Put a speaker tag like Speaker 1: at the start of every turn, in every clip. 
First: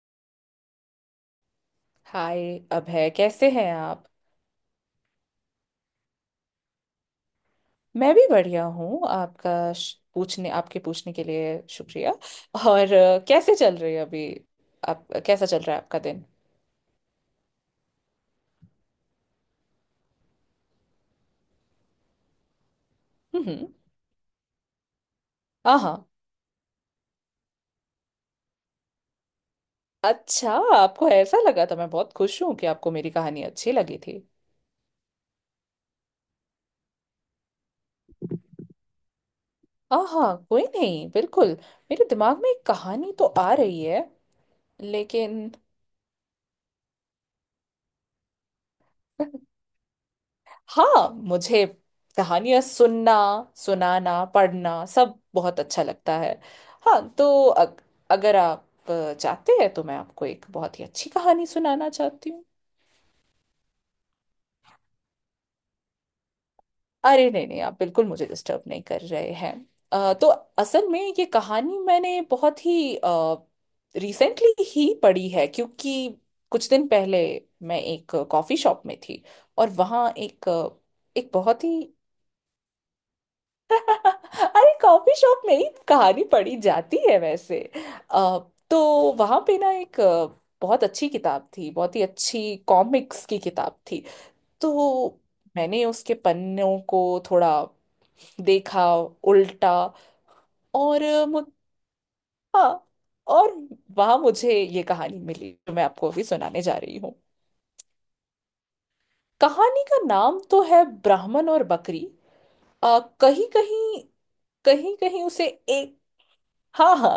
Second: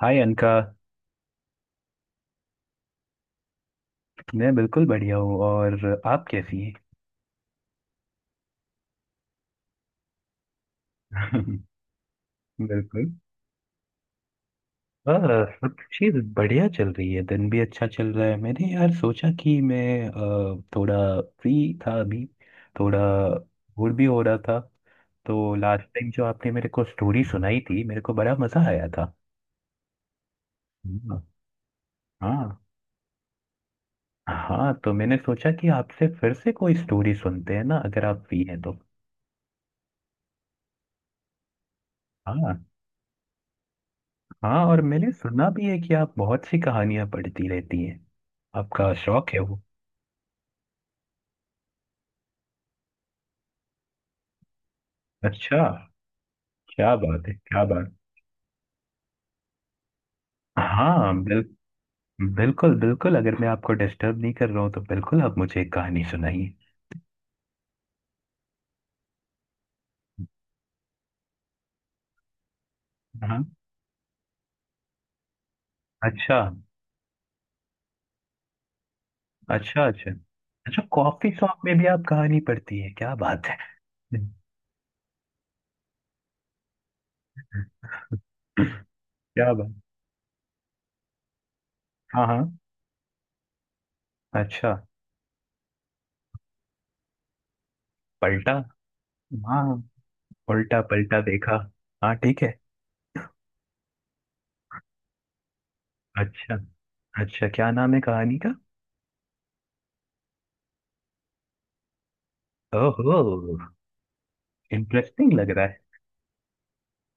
Speaker 1: हाय अनका।
Speaker 2: हाय अभय। कैसे हैं आप।
Speaker 1: मैं बिल्कुल बढ़िया हूँ और आप कैसी हैं?
Speaker 2: मैं भी बढ़िया हूँ, आपका श- पूछने आपके पूछने के लिए शुक्रिया। और
Speaker 1: बिल्कुल।
Speaker 2: कैसे चल रही है अभी। आप, कैसा
Speaker 1: बस
Speaker 2: चल
Speaker 1: सब
Speaker 2: रहा है आपका
Speaker 1: चीज़
Speaker 2: दिन।
Speaker 1: बढ़िया चल रही है, दिन भी अच्छा चल रहा है। मैंने यार सोचा कि मैं थोड़ा फ्री था अभी, थोड़ा
Speaker 2: हम्म, हम्म।
Speaker 1: बोर भी हो रहा था। तो
Speaker 2: हाँ,
Speaker 1: लास्ट
Speaker 2: हाँ।
Speaker 1: टाइम जो आपने मेरे को स्टोरी सुनाई थी मेरे को बड़ा मज़ा आया था।
Speaker 2: अच्छा, आपको
Speaker 1: हम्म।
Speaker 2: ऐसा लगा था। मैं बहुत खुश हूँ
Speaker 1: हाँ।
Speaker 2: कि आपको मेरी कहानी अच्छी लगी थी।
Speaker 1: हाँ तो मैंने सोचा कि आपसे फिर से कोई स्टोरी सुनते हैं ना, अगर आप फ्री हैं तो।
Speaker 2: हाँ, हाँ, कोई नहीं, बिल्कुल। मेरे दिमाग में एक
Speaker 1: हाँ,
Speaker 2: कहानी तो आ रही है।
Speaker 1: हाँ। और मैंने सुना
Speaker 2: लेकिन
Speaker 1: भी है कि आप बहुत सी कहानियां पढ़ती रहती हैं, आपका शौक है वो।
Speaker 2: हाँ, मुझे कहानियां सुनना, सुनाना, पढ़ना सब बहुत
Speaker 1: अच्छा।
Speaker 2: अच्छा लगता है।
Speaker 1: क्या
Speaker 2: हाँ
Speaker 1: बात है,
Speaker 2: तो
Speaker 1: क्या बात।
Speaker 2: अगर आप चाहते हैं तो मैं आपको एक बहुत ही अच्छी
Speaker 1: हाँ
Speaker 2: कहानी सुनाना चाहती हूँ।
Speaker 1: बिल्कुल बिल्कुल, अगर मैं आपको डिस्टर्ब नहीं कर रहा हूँ तो बिल्कुल आप मुझे एक कहानी सुनाइए।
Speaker 2: अरे नहीं, नहीं, आप बिल्कुल मुझे डिस्टर्ब नहीं कर रहे हैं। तो असल में ये कहानी मैंने बहुत ही
Speaker 1: हाँ।
Speaker 2: रिसेंटली ही पढ़ी है, क्योंकि
Speaker 1: अच्छा
Speaker 2: कुछ दिन पहले मैं एक कॉफ़ी शॉप में थी। और
Speaker 1: अच्छा। अच्छा
Speaker 2: वहाँ एक
Speaker 1: अच्छा कॉफी
Speaker 2: एक
Speaker 1: शॉप
Speaker 2: बहुत ही।
Speaker 1: में भी आप कहानी पढ़ती है, क्या बात है।
Speaker 2: अरे कॉफी शॉप में ही तो कहानी पढ़ी जाती है वैसे। अ, तो वहां
Speaker 1: क्या
Speaker 2: पे ना
Speaker 1: बात।
Speaker 2: एक बहुत अच्छी किताब थी, बहुत ही
Speaker 1: हाँ हाँ।
Speaker 2: अच्छी कॉमिक्स की किताब थी।
Speaker 1: अच्छा।
Speaker 2: तो मैंने उसके पन्नों को थोड़ा
Speaker 1: पलटा।
Speaker 2: देखा,
Speaker 1: हाँ।
Speaker 2: उल्टा।
Speaker 1: उल्टा
Speaker 2: और
Speaker 1: पलटा देखा। हाँ, ठीक है।
Speaker 2: हाँ। और वहां मुझे ये कहानी मिली जो मैं आपको अभी
Speaker 1: अच्छा।
Speaker 2: सुनाने जा रही हूँ।
Speaker 1: अच्छा क्या नाम है कहानी का?
Speaker 2: कहानी का नाम तो है ब्राह्मण और बकरी। आ,
Speaker 1: ओहो।
Speaker 2: कहीं कहीं कहीं कहीं
Speaker 1: इंटरेस्टिंग
Speaker 2: उसे।
Speaker 1: लग रहा है।
Speaker 2: हाँ, हाँ।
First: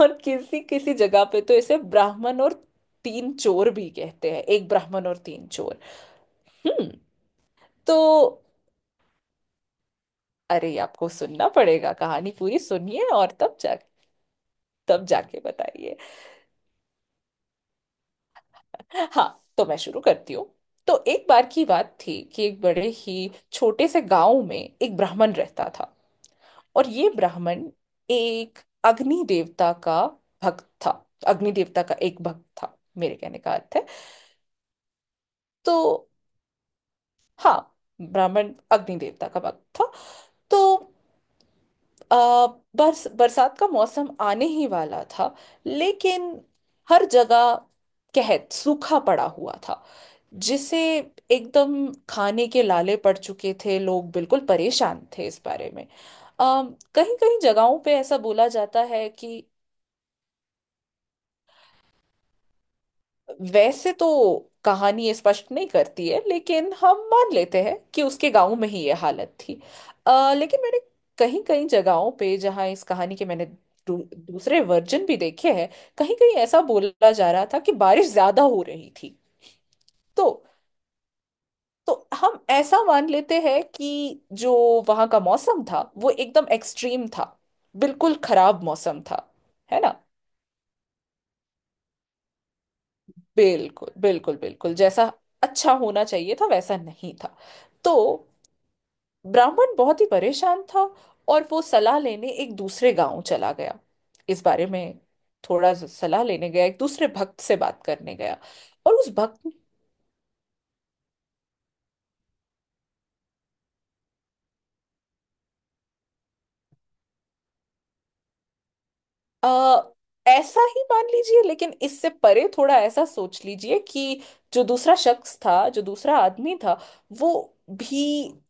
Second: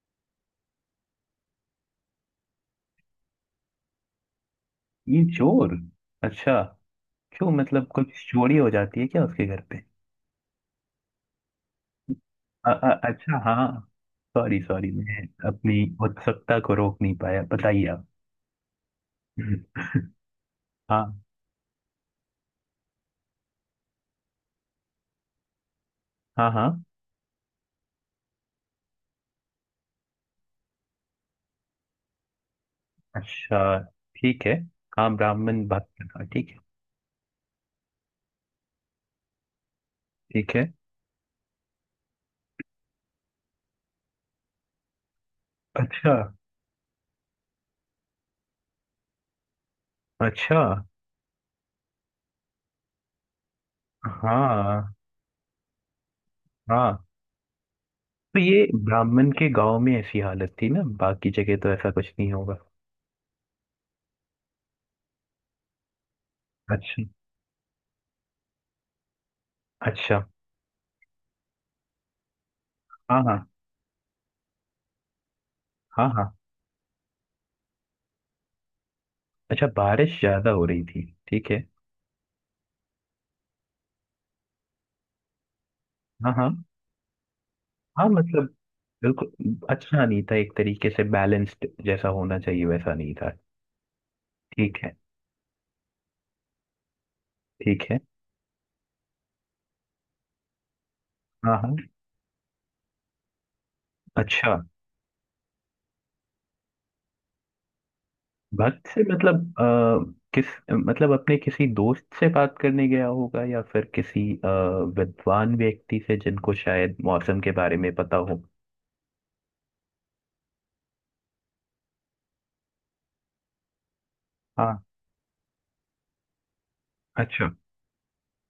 Speaker 2: और किसी किसी जगह पे तो इसे ब्राह्मण और तीन चोर भी कहते हैं, एक ब्राह्मण और
Speaker 1: ये
Speaker 2: तीन
Speaker 1: चोर।
Speaker 2: चोर।
Speaker 1: अच्छा
Speaker 2: हम्म।
Speaker 1: क्यों, मतलब
Speaker 2: तो
Speaker 1: कुछ चोरी हो जाती है क्या उसके घर पे?
Speaker 2: अरे आपको सुनना पड़ेगा, कहानी पूरी सुनिए और
Speaker 1: अच्छा हाँ। सॉरी सॉरी,
Speaker 2: तब
Speaker 1: मैं
Speaker 2: जाके
Speaker 1: अपनी
Speaker 2: बताइए।
Speaker 1: उत्सुकता को रोक नहीं पाया, बताइए आप।
Speaker 2: हाँ तो मैं
Speaker 1: हम्म।
Speaker 2: शुरू करती हूँ। तो
Speaker 1: हाँ
Speaker 2: एक बार की बात थी कि एक बड़े ही छोटे से गांव में एक ब्राह्मण रहता था।
Speaker 1: हाँ हाँ।
Speaker 2: और ये ब्राह्मण एक अग्नि देवता का भक्त था, अग्नि देवता का एक भक्त था, मेरे कहने का अर्थ
Speaker 1: अच्छा।
Speaker 2: है।
Speaker 1: ठीक है। हाँ ब्राह्मण
Speaker 2: तो
Speaker 1: बात कर रहा है, ठीक है।
Speaker 2: हाँ, ब्राह्मण अग्नि देवता का भक्त था।
Speaker 1: ठीक
Speaker 2: तो
Speaker 1: है।
Speaker 2: आ, बरस बरसात का मौसम आने ही वाला था।
Speaker 1: अच्छा
Speaker 2: लेकिन हर जगह कहत सूखा पड़ा हुआ था,
Speaker 1: अच्छा।
Speaker 2: जिसे एकदम खाने के लाले पड़ चुके थे, लोग बिल्कुल
Speaker 1: हाँ
Speaker 2: परेशान थे इस बारे में। आ,
Speaker 1: हाँ।
Speaker 2: कहीं कहीं जगहों पे ऐसा
Speaker 1: तो
Speaker 2: बोला
Speaker 1: ये
Speaker 2: जाता है
Speaker 1: ब्राह्मण
Speaker 2: कि,
Speaker 1: के गांव में ऐसी हालत थी ना, बाकी जगह तो ऐसा कुछ नहीं होगा?
Speaker 2: वैसे तो कहानी ये स्पष्ट नहीं करती है, लेकिन हम
Speaker 1: अच्छा
Speaker 2: मान लेते हैं कि उसके गांव में ही ये हालत थी।
Speaker 1: अच्छा।
Speaker 2: लेकिन मैंने कहीं कहीं जगहों पे जहाँ इस कहानी
Speaker 1: हाँ
Speaker 2: के
Speaker 1: हाँ।
Speaker 2: मैंने दूसरे वर्जन भी देखे हैं,
Speaker 1: हाँ
Speaker 2: कहीं
Speaker 1: हाँ।
Speaker 2: कहीं ऐसा बोला जा रहा था कि बारिश ज्यादा हो रही थी।
Speaker 1: अच्छा बारिश
Speaker 2: तो
Speaker 1: ज्यादा हो रही थी। ठीक है।
Speaker 2: तो हम ऐसा मान लेते हैं कि जो वहाँ का मौसम था वो
Speaker 1: हाँ
Speaker 2: एकदम
Speaker 1: हाँ।
Speaker 2: एक्सट्रीम था,
Speaker 1: हाँ
Speaker 2: बिल्कुल
Speaker 1: मतलब
Speaker 2: खराब मौसम था।
Speaker 1: बिल्कुल
Speaker 2: है ना,
Speaker 1: अच्छा नहीं था, एक तरीके से बैलेंस्ड जैसा होना चाहिए वैसा नहीं था।
Speaker 2: बिल्कुल, बिल्कुल, बिल्कुल,
Speaker 1: ठीक है।
Speaker 2: जैसा अच्छा होना चाहिए था वैसा नहीं था।
Speaker 1: ठीक
Speaker 2: तो
Speaker 1: है।
Speaker 2: ब्राह्मण बहुत ही परेशान था और
Speaker 1: हाँ
Speaker 2: वो
Speaker 1: हाँ।
Speaker 2: सलाह लेने एक दूसरे गांव चला गया, इस
Speaker 1: अच्छा।
Speaker 2: बारे में थोड़ा सा सलाह लेने गया, एक दूसरे भक्त से बात करने गया।
Speaker 1: भक्त
Speaker 2: और
Speaker 1: से
Speaker 2: उस
Speaker 1: मतलब
Speaker 2: भक्त,
Speaker 1: किस, मतलब अपने किसी दोस्त से बात करने गया होगा या फिर किसी विद्वान व्यक्ति से जिनको शायद मौसम के बारे में पता हो।
Speaker 2: अ, ऐसा ही मान लीजिए, लेकिन इससे परे थोड़ा ऐसा सोच लीजिए कि जो
Speaker 1: हाँ।
Speaker 2: दूसरा शख्स था, जो दूसरा आदमी था, वो
Speaker 1: अच्छा।
Speaker 2: भी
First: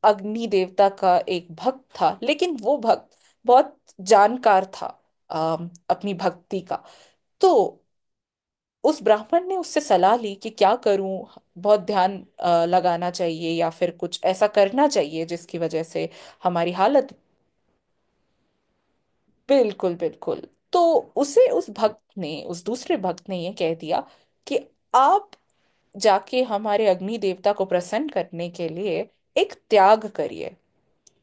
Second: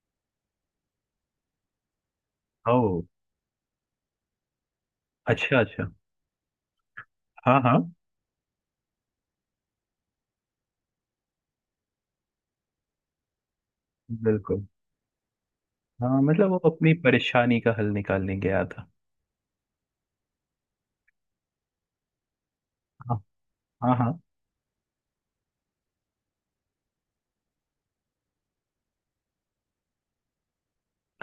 Speaker 2: अग्नि देवता का एक भक्त था, लेकिन वो
Speaker 1: ओ।
Speaker 2: भक्त बहुत जानकार था,
Speaker 1: अच्छा अच्छा।
Speaker 2: अपनी भक्ति का। तो
Speaker 1: हाँ हाँ।
Speaker 2: उस ब्राह्मण ने उससे सलाह ली कि क्या करूं, बहुत ध्यान लगाना चाहिए या फिर कुछ ऐसा
Speaker 1: बिल्कुल।
Speaker 2: करना चाहिए जिसकी वजह से
Speaker 1: हाँ मतलब वो
Speaker 2: हमारी
Speaker 1: अपनी
Speaker 2: हालत।
Speaker 1: परेशानी का हल निकालने गया था।
Speaker 2: बिल्कुल, बिल्कुल। तो उसे उस भक्त ने, उस दूसरे
Speaker 1: हाँ
Speaker 2: भक्त ने ये कह
Speaker 1: हाँ
Speaker 2: दिया
Speaker 1: हाँ।
Speaker 2: कि आप जाके हमारे अग्नि देवता को प्रसन्न करने के लिए एक त्याग करिए।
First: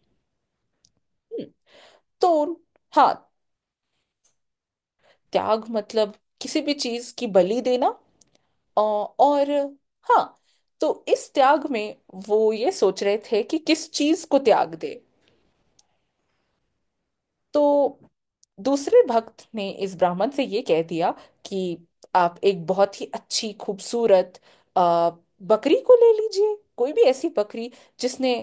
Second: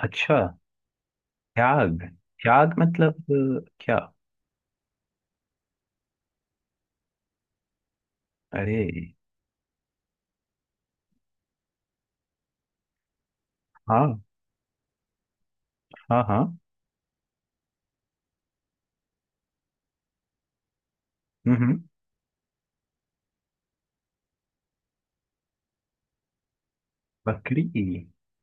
Speaker 1: अच्छा।
Speaker 2: हम्म।
Speaker 1: त्याग।
Speaker 2: तो
Speaker 1: त्याग
Speaker 2: हाँ,
Speaker 1: मतलब क्या?
Speaker 2: त्याग मतलब किसी भी चीज की बलि देना,
Speaker 1: अरे।
Speaker 2: और हाँ। तो इस त्याग में वो ये सोच रहे थे कि किस
Speaker 1: हाँ।
Speaker 2: चीज को त्याग दे।
Speaker 1: हाँ हाँ।
Speaker 2: तो दूसरे भक्त ने इस ब्राह्मण से ये कह दिया
Speaker 1: हम्म,
Speaker 2: कि
Speaker 1: हम्म।
Speaker 2: आप एक बहुत ही अच्छी, खूबसूरत आ, बकरी को ले लीजिए, कोई भी ऐसी
Speaker 1: बकरी।
Speaker 2: बकरी जिसने,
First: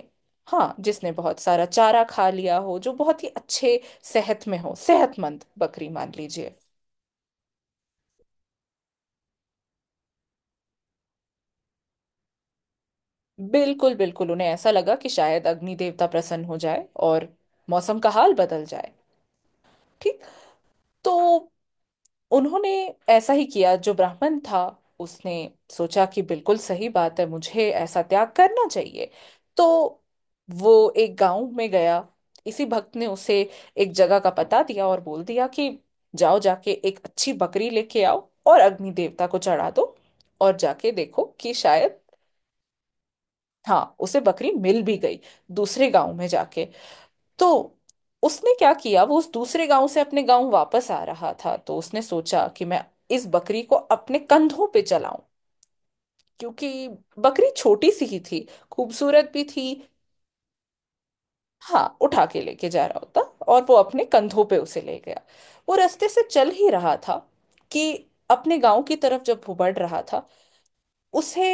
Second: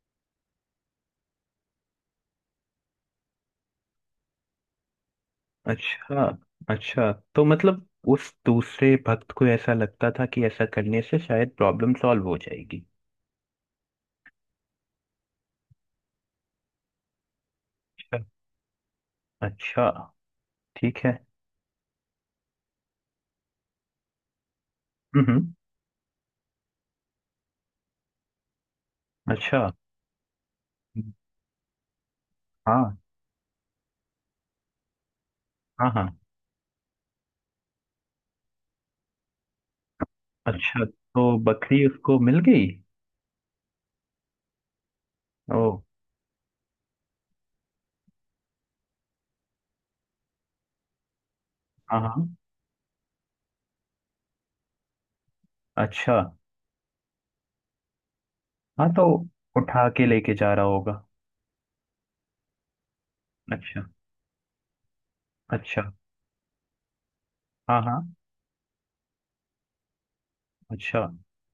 Speaker 2: हाँ, जिसने बहुत सारा चारा खा लिया हो, जो बहुत ही अच्छे सेहत में हो, सेहतमंद बकरी, मान
Speaker 1: अच्छा
Speaker 2: लीजिए।
Speaker 1: अच्छा, तो मतलब उस दूसरे भक्त को ऐसा लगता था कि ऐसा करने से शायद प्रॉब्लम सॉल्व हो जाएगी।
Speaker 2: बिल्कुल, बिल्कुल, उन्हें ऐसा लगा कि शायद अग्नि देवता प्रसन्न हो जाए और मौसम का
Speaker 1: अच्छा।
Speaker 2: हाल बदल जाए।
Speaker 1: अच्छा,
Speaker 2: ठीक।
Speaker 1: ठीक
Speaker 2: तो
Speaker 1: है।
Speaker 2: उन्होंने ऐसा ही किया, जो ब्राह्मण था
Speaker 1: हम्म,
Speaker 2: उसने
Speaker 1: हम्म।
Speaker 2: सोचा कि बिल्कुल सही बात है, मुझे ऐसा त्याग करना चाहिए।
Speaker 1: अच्छा।
Speaker 2: तो वो एक गांव में गया, इसी भक्त
Speaker 1: हाँ
Speaker 2: ने उसे एक जगह का पता दिया और बोल दिया कि
Speaker 1: हाँ हाँ।
Speaker 2: जाओ, जाके एक अच्छी बकरी लेके आओ और अग्नि देवता को चढ़ा दो और
Speaker 1: अच्छा
Speaker 2: जाके देखो
Speaker 1: तो
Speaker 2: कि
Speaker 1: बकरी
Speaker 2: शायद।
Speaker 1: उसको मिल गई।
Speaker 2: हाँ, उसे बकरी मिल भी गई,
Speaker 1: ओ।
Speaker 2: दूसरे गांव में जाके। तो उसने क्या किया, वो उस दूसरे गांव से अपने गांव वापस आ रहा था, तो
Speaker 1: हाँ
Speaker 2: उसने
Speaker 1: हाँ।
Speaker 2: सोचा कि मैं इस बकरी को अपने कंधों पे चलाऊं,
Speaker 1: अच्छा।
Speaker 2: क्योंकि बकरी छोटी सी ही थी,
Speaker 1: हाँ तो
Speaker 2: खूबसूरत भी थी।
Speaker 1: उठा के लेके जा रहा होगा।
Speaker 2: हाँ, उठा के लेके जा रहा होता, और वो
Speaker 1: अच्छा
Speaker 2: अपने कंधों पे उसे ले गया। वो
Speaker 1: अच्छा।
Speaker 2: रास्ते से चल ही रहा था
Speaker 1: हाँ
Speaker 2: कि
Speaker 1: हाँ।
Speaker 2: अपने गांव की तरफ जब वो बढ़ रहा था,
Speaker 1: अच्छा
Speaker 2: उसे,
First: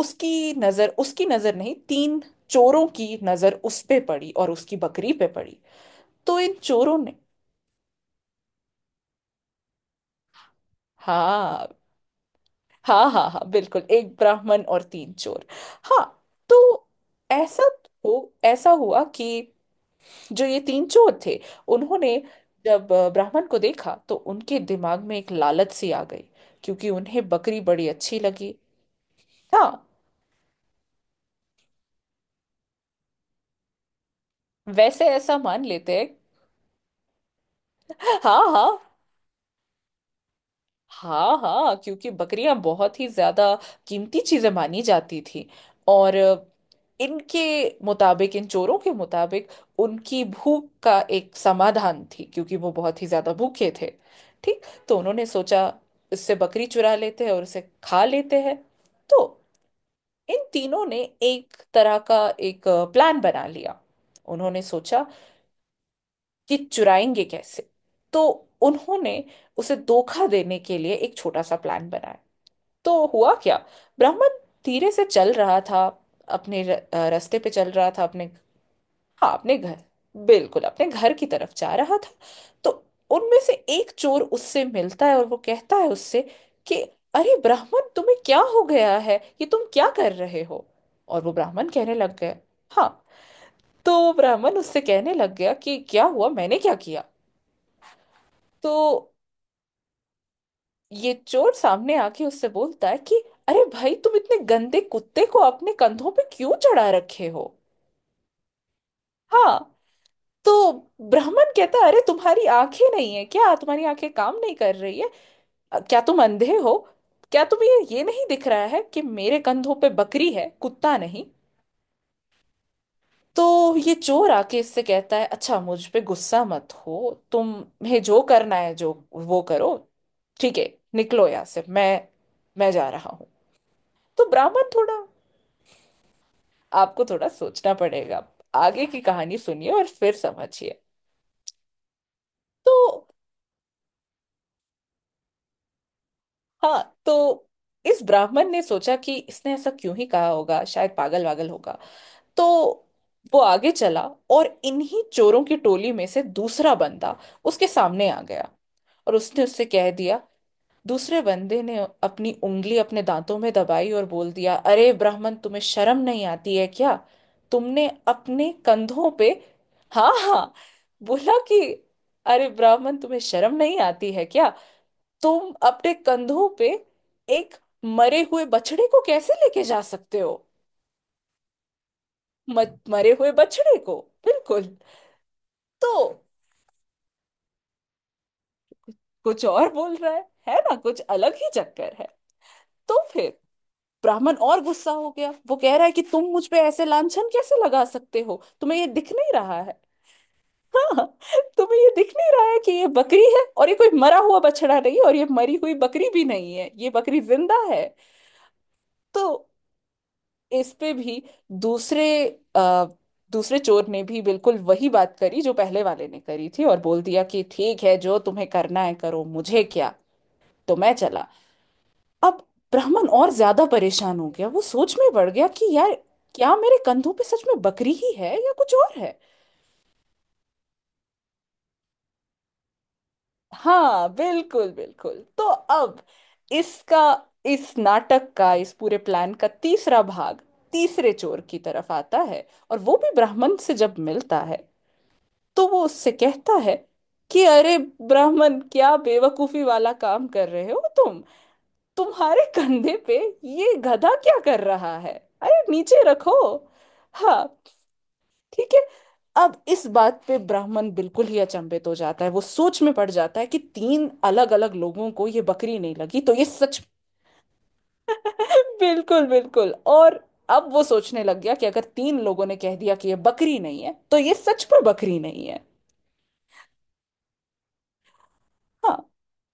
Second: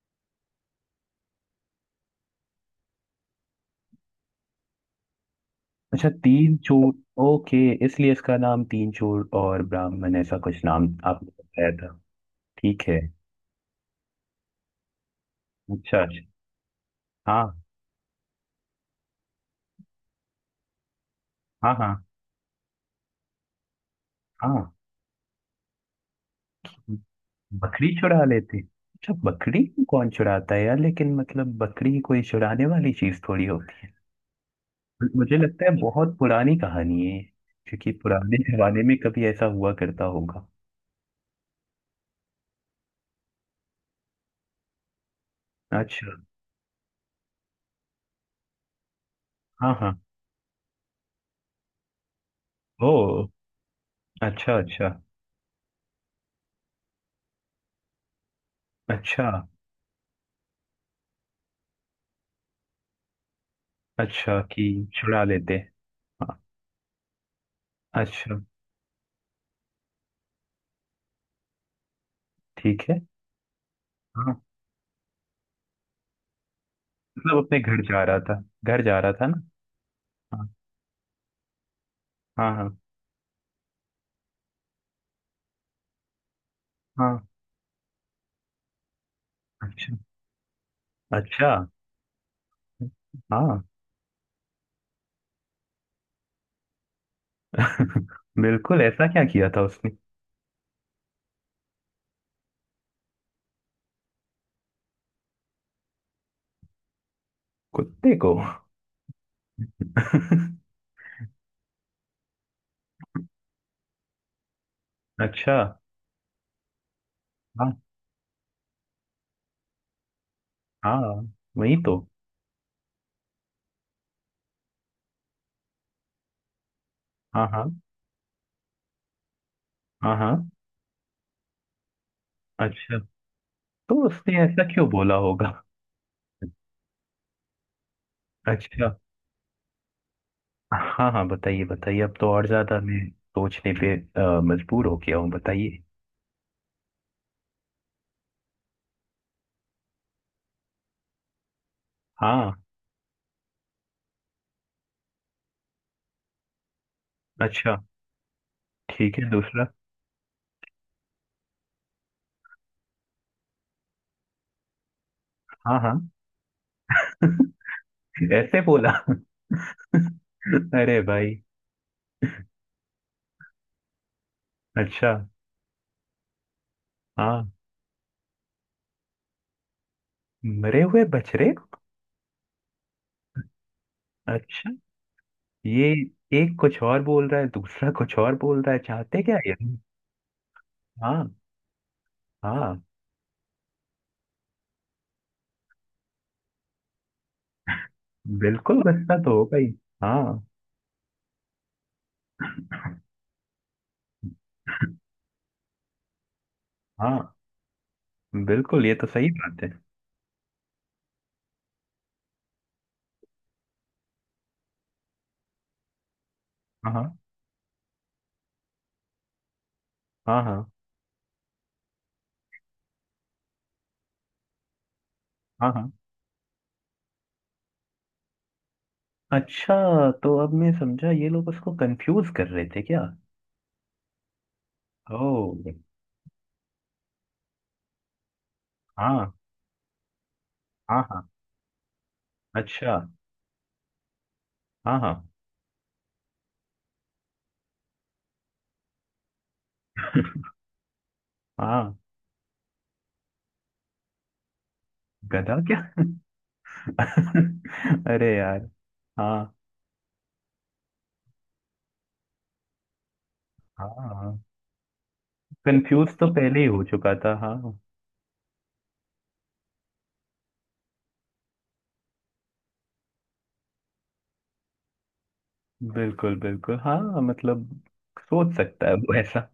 Speaker 2: उसकी नजर, उसकी नजर नहीं, तीन चोरों की नजर उस पे पड़ी और उसकी बकरी पे पड़ी।
Speaker 1: अच्छा
Speaker 2: तो इन
Speaker 1: तीन चूर।
Speaker 2: चोरों ने,
Speaker 1: ओके। इसलिए इसका नाम तीन चूर और ब्राह्मण, ऐसा कुछ नाम आपने
Speaker 2: हाँ,
Speaker 1: बताया था। ठीक है।
Speaker 2: हाँ, हाँ, हाँ, बिल्कुल, एक ब्राह्मण और तीन चोर।
Speaker 1: अच्छा
Speaker 2: हाँ
Speaker 1: अच्छा।
Speaker 2: तो
Speaker 1: हाँ।
Speaker 2: ऐसा हो ऐसा हुआ कि जो ये तीन चोर थे,
Speaker 1: हाँ हाँ
Speaker 2: उन्होंने जब ब्राह्मण को देखा तो उनके
Speaker 1: हाँ।
Speaker 2: दिमाग में एक लालच सी आ गई, क्योंकि उन्हें बकरी
Speaker 1: बकरी
Speaker 2: बड़ी अच्छी
Speaker 1: चुरा
Speaker 2: लगी।
Speaker 1: लेते? अच्छा बकरी
Speaker 2: हाँ,
Speaker 1: को कौन चुराता है यार, लेकिन मतलब बकरी कोई चुराने वाली चीज थोड़ी होती है।
Speaker 2: वैसे
Speaker 1: मुझे
Speaker 2: ऐसा
Speaker 1: लगता
Speaker 2: मान
Speaker 1: है
Speaker 2: लेते हैं।
Speaker 1: बहुत पुरानी कहानी है ये, क्योंकि पुराने
Speaker 2: हाँ, हाँ।
Speaker 1: जमाने में कभी ऐसा हुआ करता होगा।
Speaker 2: हाँ, हाँ, क्योंकि बकरियां बहुत ही ज्यादा कीमती चीजें मानी जाती थी।
Speaker 1: अच्छा।
Speaker 2: और इनके मुताबिक, इन चोरों के मुताबिक,
Speaker 1: हाँ हाँ।
Speaker 2: उनकी भूख का एक समाधान थी, क्योंकि वो
Speaker 1: ओ।
Speaker 2: बहुत ही ज्यादा भूखे थे।
Speaker 1: अच्छा
Speaker 2: ठीक।
Speaker 1: अच्छा।
Speaker 2: तो उन्होंने सोचा इससे बकरी चुरा लेते हैं और उसे खा लेते हैं। तो
Speaker 1: अच्छा
Speaker 2: इन तीनों ने एक तरह का एक प्लान बना लिया।
Speaker 1: अच्छा
Speaker 2: उन्होंने
Speaker 1: कि
Speaker 2: सोचा
Speaker 1: चुरा लेते। हाँ।
Speaker 2: कि चुराएंगे कैसे। तो
Speaker 1: अच्छा।
Speaker 2: उन्होंने उसे धोखा देने के लिए एक छोटा सा प्लान बनाया।
Speaker 1: ठीक है।
Speaker 2: तो हुआ क्या, ब्राह्मण
Speaker 1: हाँ
Speaker 2: धीरे से चल रहा था, अपने रास्ते
Speaker 1: मतलब
Speaker 2: पे
Speaker 1: अपने
Speaker 2: चल
Speaker 1: घर
Speaker 2: रहा
Speaker 1: जा
Speaker 2: था
Speaker 1: रहा
Speaker 2: अपने,
Speaker 1: था, घर जा रहा था
Speaker 2: हाँ,
Speaker 1: ना?
Speaker 2: अपने घर, बिल्कुल अपने घर की तरफ जा रहा था।
Speaker 1: हाँ हाँ
Speaker 2: तो
Speaker 1: हाँ।
Speaker 2: उनमें से एक चोर उससे मिलता है और वो कहता है उससे कि
Speaker 1: हाँ।
Speaker 2: अरे ब्राह्मण, तुम्हें क्या हो गया है, ये तुम क्या
Speaker 1: अच्छा।
Speaker 2: कर रहे हो? और वो
Speaker 1: अच्छा।
Speaker 2: ब्राह्मण कहने लग गए, हाँ,
Speaker 1: हाँ।
Speaker 2: तो वो ब्राह्मण उससे कहने लग गया कि क्या हुआ, मैंने क्या किया? तो
Speaker 1: बिल्कुल, ऐसा क्या किया था उसने?
Speaker 2: ये चोर सामने आके उससे बोलता है कि अरे भाई, तुम इतने गंदे कुत्ते को अपने कंधों पे क्यों चढ़ा रखे हो?
Speaker 1: कुत्ते को?
Speaker 2: हाँ। तो ब्राह्मण कहता है, अरे तुम्हारी आंखें नहीं है क्या, तुम्हारी आंखें काम नहीं कर रही है?
Speaker 1: अच्छा।
Speaker 2: क्या तुम अंधे हो, क्या
Speaker 1: हाँ।
Speaker 2: तुम्हें ये नहीं दिख रहा है कि मेरे कंधों पे बकरी है, कुत्ता
Speaker 1: हाँ
Speaker 2: नहीं।
Speaker 1: वही तो।
Speaker 2: तो ये चोर आके इससे कहता है, अच्छा मुझ पे गुस्सा मत हो,
Speaker 1: हाँ हाँ।
Speaker 2: तुम्हें जो करना है जो वो करो,
Speaker 1: हाँ हाँ।
Speaker 2: ठीक है, निकलो यहाँ से, मैं जा
Speaker 1: अच्छा
Speaker 2: रहा हूँ।
Speaker 1: तो
Speaker 2: तो
Speaker 1: उसने ऐसा
Speaker 2: ब्राह्मण
Speaker 1: क्यों
Speaker 2: थोड़ा,
Speaker 1: बोला होगा?
Speaker 2: आपको थोड़ा सोचना पड़ेगा, आगे
Speaker 1: अच्छा।
Speaker 2: की कहानी सुनिए और फिर समझिए।
Speaker 1: हाँ हाँ बताइए बताइए, अब तो और
Speaker 2: तो
Speaker 1: ज्यादा मैं सोचने पे मजबूर हो गया हूँ, बताइए।
Speaker 2: हाँ, तो इस ब्राह्मण ने सोचा कि इसने ऐसा क्यों ही कहा होगा, शायद पागल वागल होगा। तो
Speaker 1: हाँ।
Speaker 2: वो आगे चला, और इन्हीं चोरों की टोली में से दूसरा बंदा उसके
Speaker 1: अच्छा।
Speaker 2: सामने आ गया। और
Speaker 1: ठीक है
Speaker 2: उसने उससे
Speaker 1: दूसरा।
Speaker 2: कह दिया, दूसरे बंदे ने अपनी उंगली अपने दांतों में दबाई और बोल दिया, अरे ब्राह्मण तुम्हें
Speaker 1: हाँ
Speaker 2: शर्म
Speaker 1: हाँ।
Speaker 2: नहीं आती है क्या, तुमने अपने
Speaker 1: ऐसे बोला।
Speaker 2: कंधों पे, हाँ, हाँ,
Speaker 1: अरे भाई।
Speaker 2: बोला कि अरे ब्राह्मण तुम्हें शर्म नहीं आती है क्या,
Speaker 1: अच्छा।
Speaker 2: तुम अपने कंधों पे
Speaker 1: हाँ।
Speaker 2: एक मरे हुए बछड़े को कैसे लेके जा सकते हो?
Speaker 1: मरे हुए बछड़े को?
Speaker 2: मरे हुए बछड़े को,
Speaker 1: अच्छा।
Speaker 2: बिल्कुल।
Speaker 1: ये
Speaker 2: तो
Speaker 1: एक कुछ और बोल रहा है, दूसरा कुछ और बोल रहा है, चाहते क्या
Speaker 2: कुछ
Speaker 1: ये?
Speaker 2: और बोल रहा है ना, कुछ
Speaker 1: हाँ।
Speaker 2: अलग ही चक्कर है।
Speaker 1: हाँ।
Speaker 2: तो फिर ब्राह्मण और गुस्सा हो गया, वो कह रहा है कि तुम मुझ पे ऐसे लांछन कैसे लगा सकते हो, तुम्हें
Speaker 1: बिल्कुल
Speaker 2: ये दिख
Speaker 1: गुस्सा
Speaker 2: नहीं
Speaker 1: तो होगा
Speaker 2: रहा
Speaker 1: ही।
Speaker 2: है?
Speaker 1: हाँ।
Speaker 2: हाँ, तुम्हें ये दिख नहीं रहा है कि ये बकरी है और ये कोई मरा हुआ बछड़ा नहीं है और ये मरी हुई बकरी भी नहीं है, ये
Speaker 1: हाँ
Speaker 2: बकरी जिंदा है।
Speaker 1: बिल्कुल ये तो
Speaker 2: तो
Speaker 1: सही बात है।
Speaker 2: इस पे भी दूसरे आ, दूसरे चोर ने भी बिल्कुल वही बात करी जो पहले वाले ने करी थी और बोल
Speaker 1: हाँ
Speaker 2: दिया कि ठीक है, जो तुम्हें करना है करो, मुझे क्या,
Speaker 1: हाँ हाँ।
Speaker 2: तो मैं चला। अब ब्राह्मण और ज्यादा परेशान हो गया, वो सोच में पड़ गया
Speaker 1: हाँ
Speaker 2: कि
Speaker 1: हाँ हाँ।
Speaker 2: यार, क्या मेरे कंधों पे सच में बकरी ही है या कुछ और है?
Speaker 1: अच्छा तो अब मैं समझा, ये लोग उसको कंफ्यूज कर रहे थे क्या?
Speaker 2: हाँ, बिल्कुल, बिल्कुल।
Speaker 1: ओ।
Speaker 2: तो अब इसका, इस नाटक का, इस पूरे
Speaker 1: हाँ
Speaker 2: प्लान का तीसरा भाग
Speaker 1: हाँ
Speaker 2: तीसरे
Speaker 1: हाँ।
Speaker 2: चोर की तरफ आता है। और
Speaker 1: अच्छा।
Speaker 2: वो भी ब्राह्मण से जब मिलता है
Speaker 1: हाँ हाँ।
Speaker 2: तो वो उससे कहता है कि अरे ब्राह्मण, क्या बेवकूफी वाला काम कर रहे हो तुम,
Speaker 1: हाँ।
Speaker 2: तुम्हारे कंधे पे ये गधा क्या कर रहा है,
Speaker 1: गधा
Speaker 2: अरे
Speaker 1: क्या?
Speaker 2: नीचे रखो। हाँ,
Speaker 1: अरे यार।
Speaker 2: ठीक है।
Speaker 1: हाँ।
Speaker 2: अब इस बात पे ब्राह्मण बिल्कुल ही अचंभित हो जाता है, वो सोच में पड़ जाता है कि तीन
Speaker 1: हाँ
Speaker 2: अलग अलग लोगों को ये बकरी नहीं
Speaker 1: कंफ्यूज
Speaker 2: लगी
Speaker 1: तो
Speaker 2: तो ये
Speaker 1: पहले ही
Speaker 2: सच।
Speaker 1: हो चुका था, हाँ।
Speaker 2: बिल्कुल, बिल्कुल। और अब वो सोचने लग गया कि अगर तीन लोगों ने कह दिया कि ये बकरी नहीं है तो ये सच में बकरी नहीं है।
Speaker 1: बिल्कुल बिल्कुल, हाँ मतलब सोच सकता है
Speaker 2: हाँ,
Speaker 1: वो ऐसा।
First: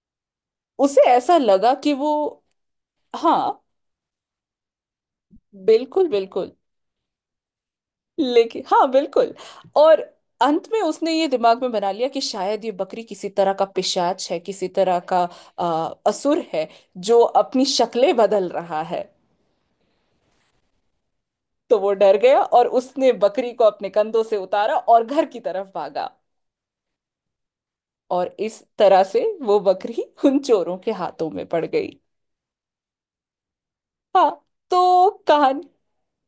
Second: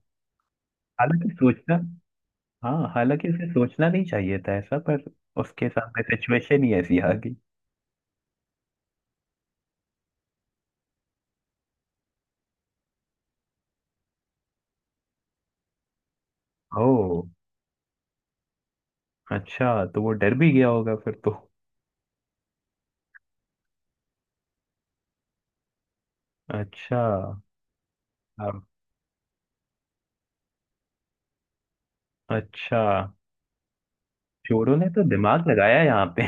Speaker 2: उसे
Speaker 1: हालांकि
Speaker 2: ऐसा लगा
Speaker 1: सोचना,
Speaker 2: कि वो,
Speaker 1: हाँ हालांकि उसे
Speaker 2: हाँ,
Speaker 1: सोचना नहीं चाहिए था ऐसा, पर उसके सामने
Speaker 2: बिल्कुल, बिल्कुल,
Speaker 1: सिचुएशन ही ऐसी आ गई।
Speaker 2: लेकिन हाँ, बिल्कुल। और अंत में उसने ये दिमाग में बना लिया कि शायद ये बकरी किसी तरह का पिशाच है, किसी तरह का असुर है, जो
Speaker 1: ओह।
Speaker 2: अपनी शक्लें बदल रहा है।
Speaker 1: अच्छा तो वो डर भी गया होगा फिर तो।
Speaker 2: तो वो डर गया और उसने बकरी को अपने कंधों से उतारा और घर की तरफ भागा।
Speaker 1: अच्छा।
Speaker 2: और
Speaker 1: अब-
Speaker 2: इस तरह से वो बकरी उन चोरों के हाथों में पड़ गई।
Speaker 1: अच्छा।
Speaker 2: हाँ,
Speaker 1: चोरों ने तो
Speaker 2: तो
Speaker 1: दिमाग
Speaker 2: कहानी,
Speaker 1: लगाया यहाँ पे।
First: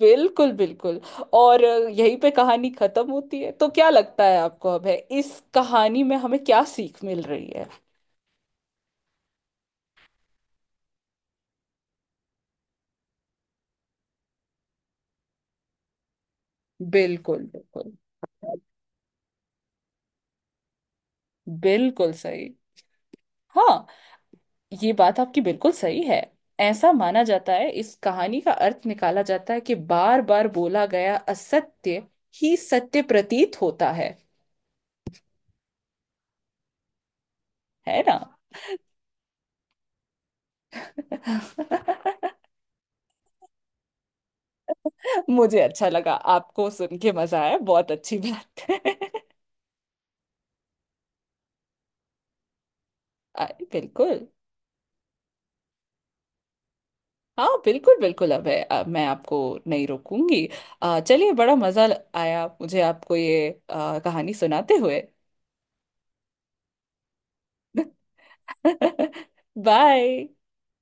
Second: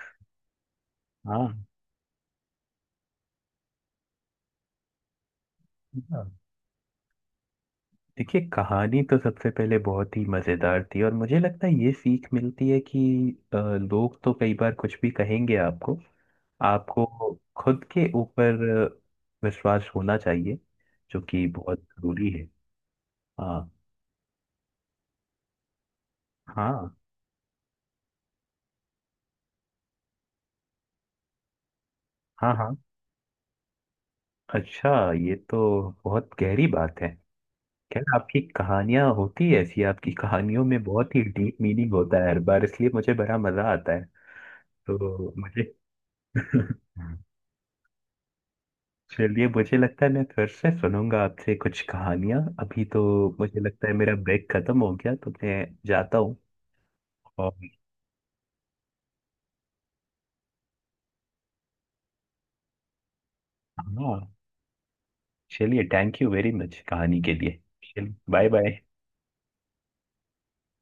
Speaker 2: बिल्कुल, बिल्कुल।
Speaker 1: हाँ
Speaker 2: और यहीं पे कहानी खत्म होती है, तो क्या लगता है आपको, अब है इस कहानी में
Speaker 1: हाँ।
Speaker 2: हमें क्या सीख मिल रही है?
Speaker 1: देखिए कहानी तो सबसे पहले बहुत ही मज़ेदार थी और मुझे लगता है ये सीख मिलती है कि लोग तो कई बार कुछ भी कहेंगे आपको। आपको
Speaker 2: बिल्कुल,
Speaker 1: खुद
Speaker 2: बिल्कुल,
Speaker 1: के ऊपर विश्वास होना चाहिए, जो कि बहुत
Speaker 2: बिल्कुल
Speaker 1: ज़रूरी है।
Speaker 2: सही।
Speaker 1: हाँ।
Speaker 2: हाँ, ये बात आपकी बिल्कुल सही है। ऐसा
Speaker 1: हाँ
Speaker 2: माना जाता है, इस कहानी का अर्थ निकाला जाता है कि बार बार बोला गया असत्य
Speaker 1: हाँ
Speaker 2: ही
Speaker 1: हाँ।
Speaker 2: सत्य प्रतीत होता है।
Speaker 1: अच्छा। ये तो बहुत गहरी बात है।
Speaker 2: है
Speaker 1: खैर
Speaker 2: ना।
Speaker 1: आपकी कहानियाँ होती है ऐसी, आपकी कहानियों में बहुत ही डीप मीनिंग होता है हर बार, इसलिए मुझे बड़ा मज़ा आता है। तो
Speaker 2: मुझे
Speaker 1: मुझे।
Speaker 2: अच्छा लगा, आपको सुन के मजा आया, बहुत अच्छी बात है।
Speaker 1: चलिए मुझे लगता है मैं फिर से सुनूंगा आपसे कुछ कहानियां। अभी तो
Speaker 2: आ,
Speaker 1: मुझे लगता है मेरा
Speaker 2: बिल्कुल।
Speaker 1: ब्रेक खत्म हो गया, तो मैं जाता हूँ।
Speaker 2: हाँ
Speaker 1: और
Speaker 2: बिल्कुल, बिल्कुल अब है, अब मैं आपको नहीं रोकूंगी। चलिए, बड़ा मजा आया मुझे आपको ये
Speaker 1: हाँ
Speaker 2: कहानी सुनाते हुए।
Speaker 1: चलिए, थैंक यू वेरी मच कहानी के लिए, चलिए बाय बाय।
Speaker 2: बाय।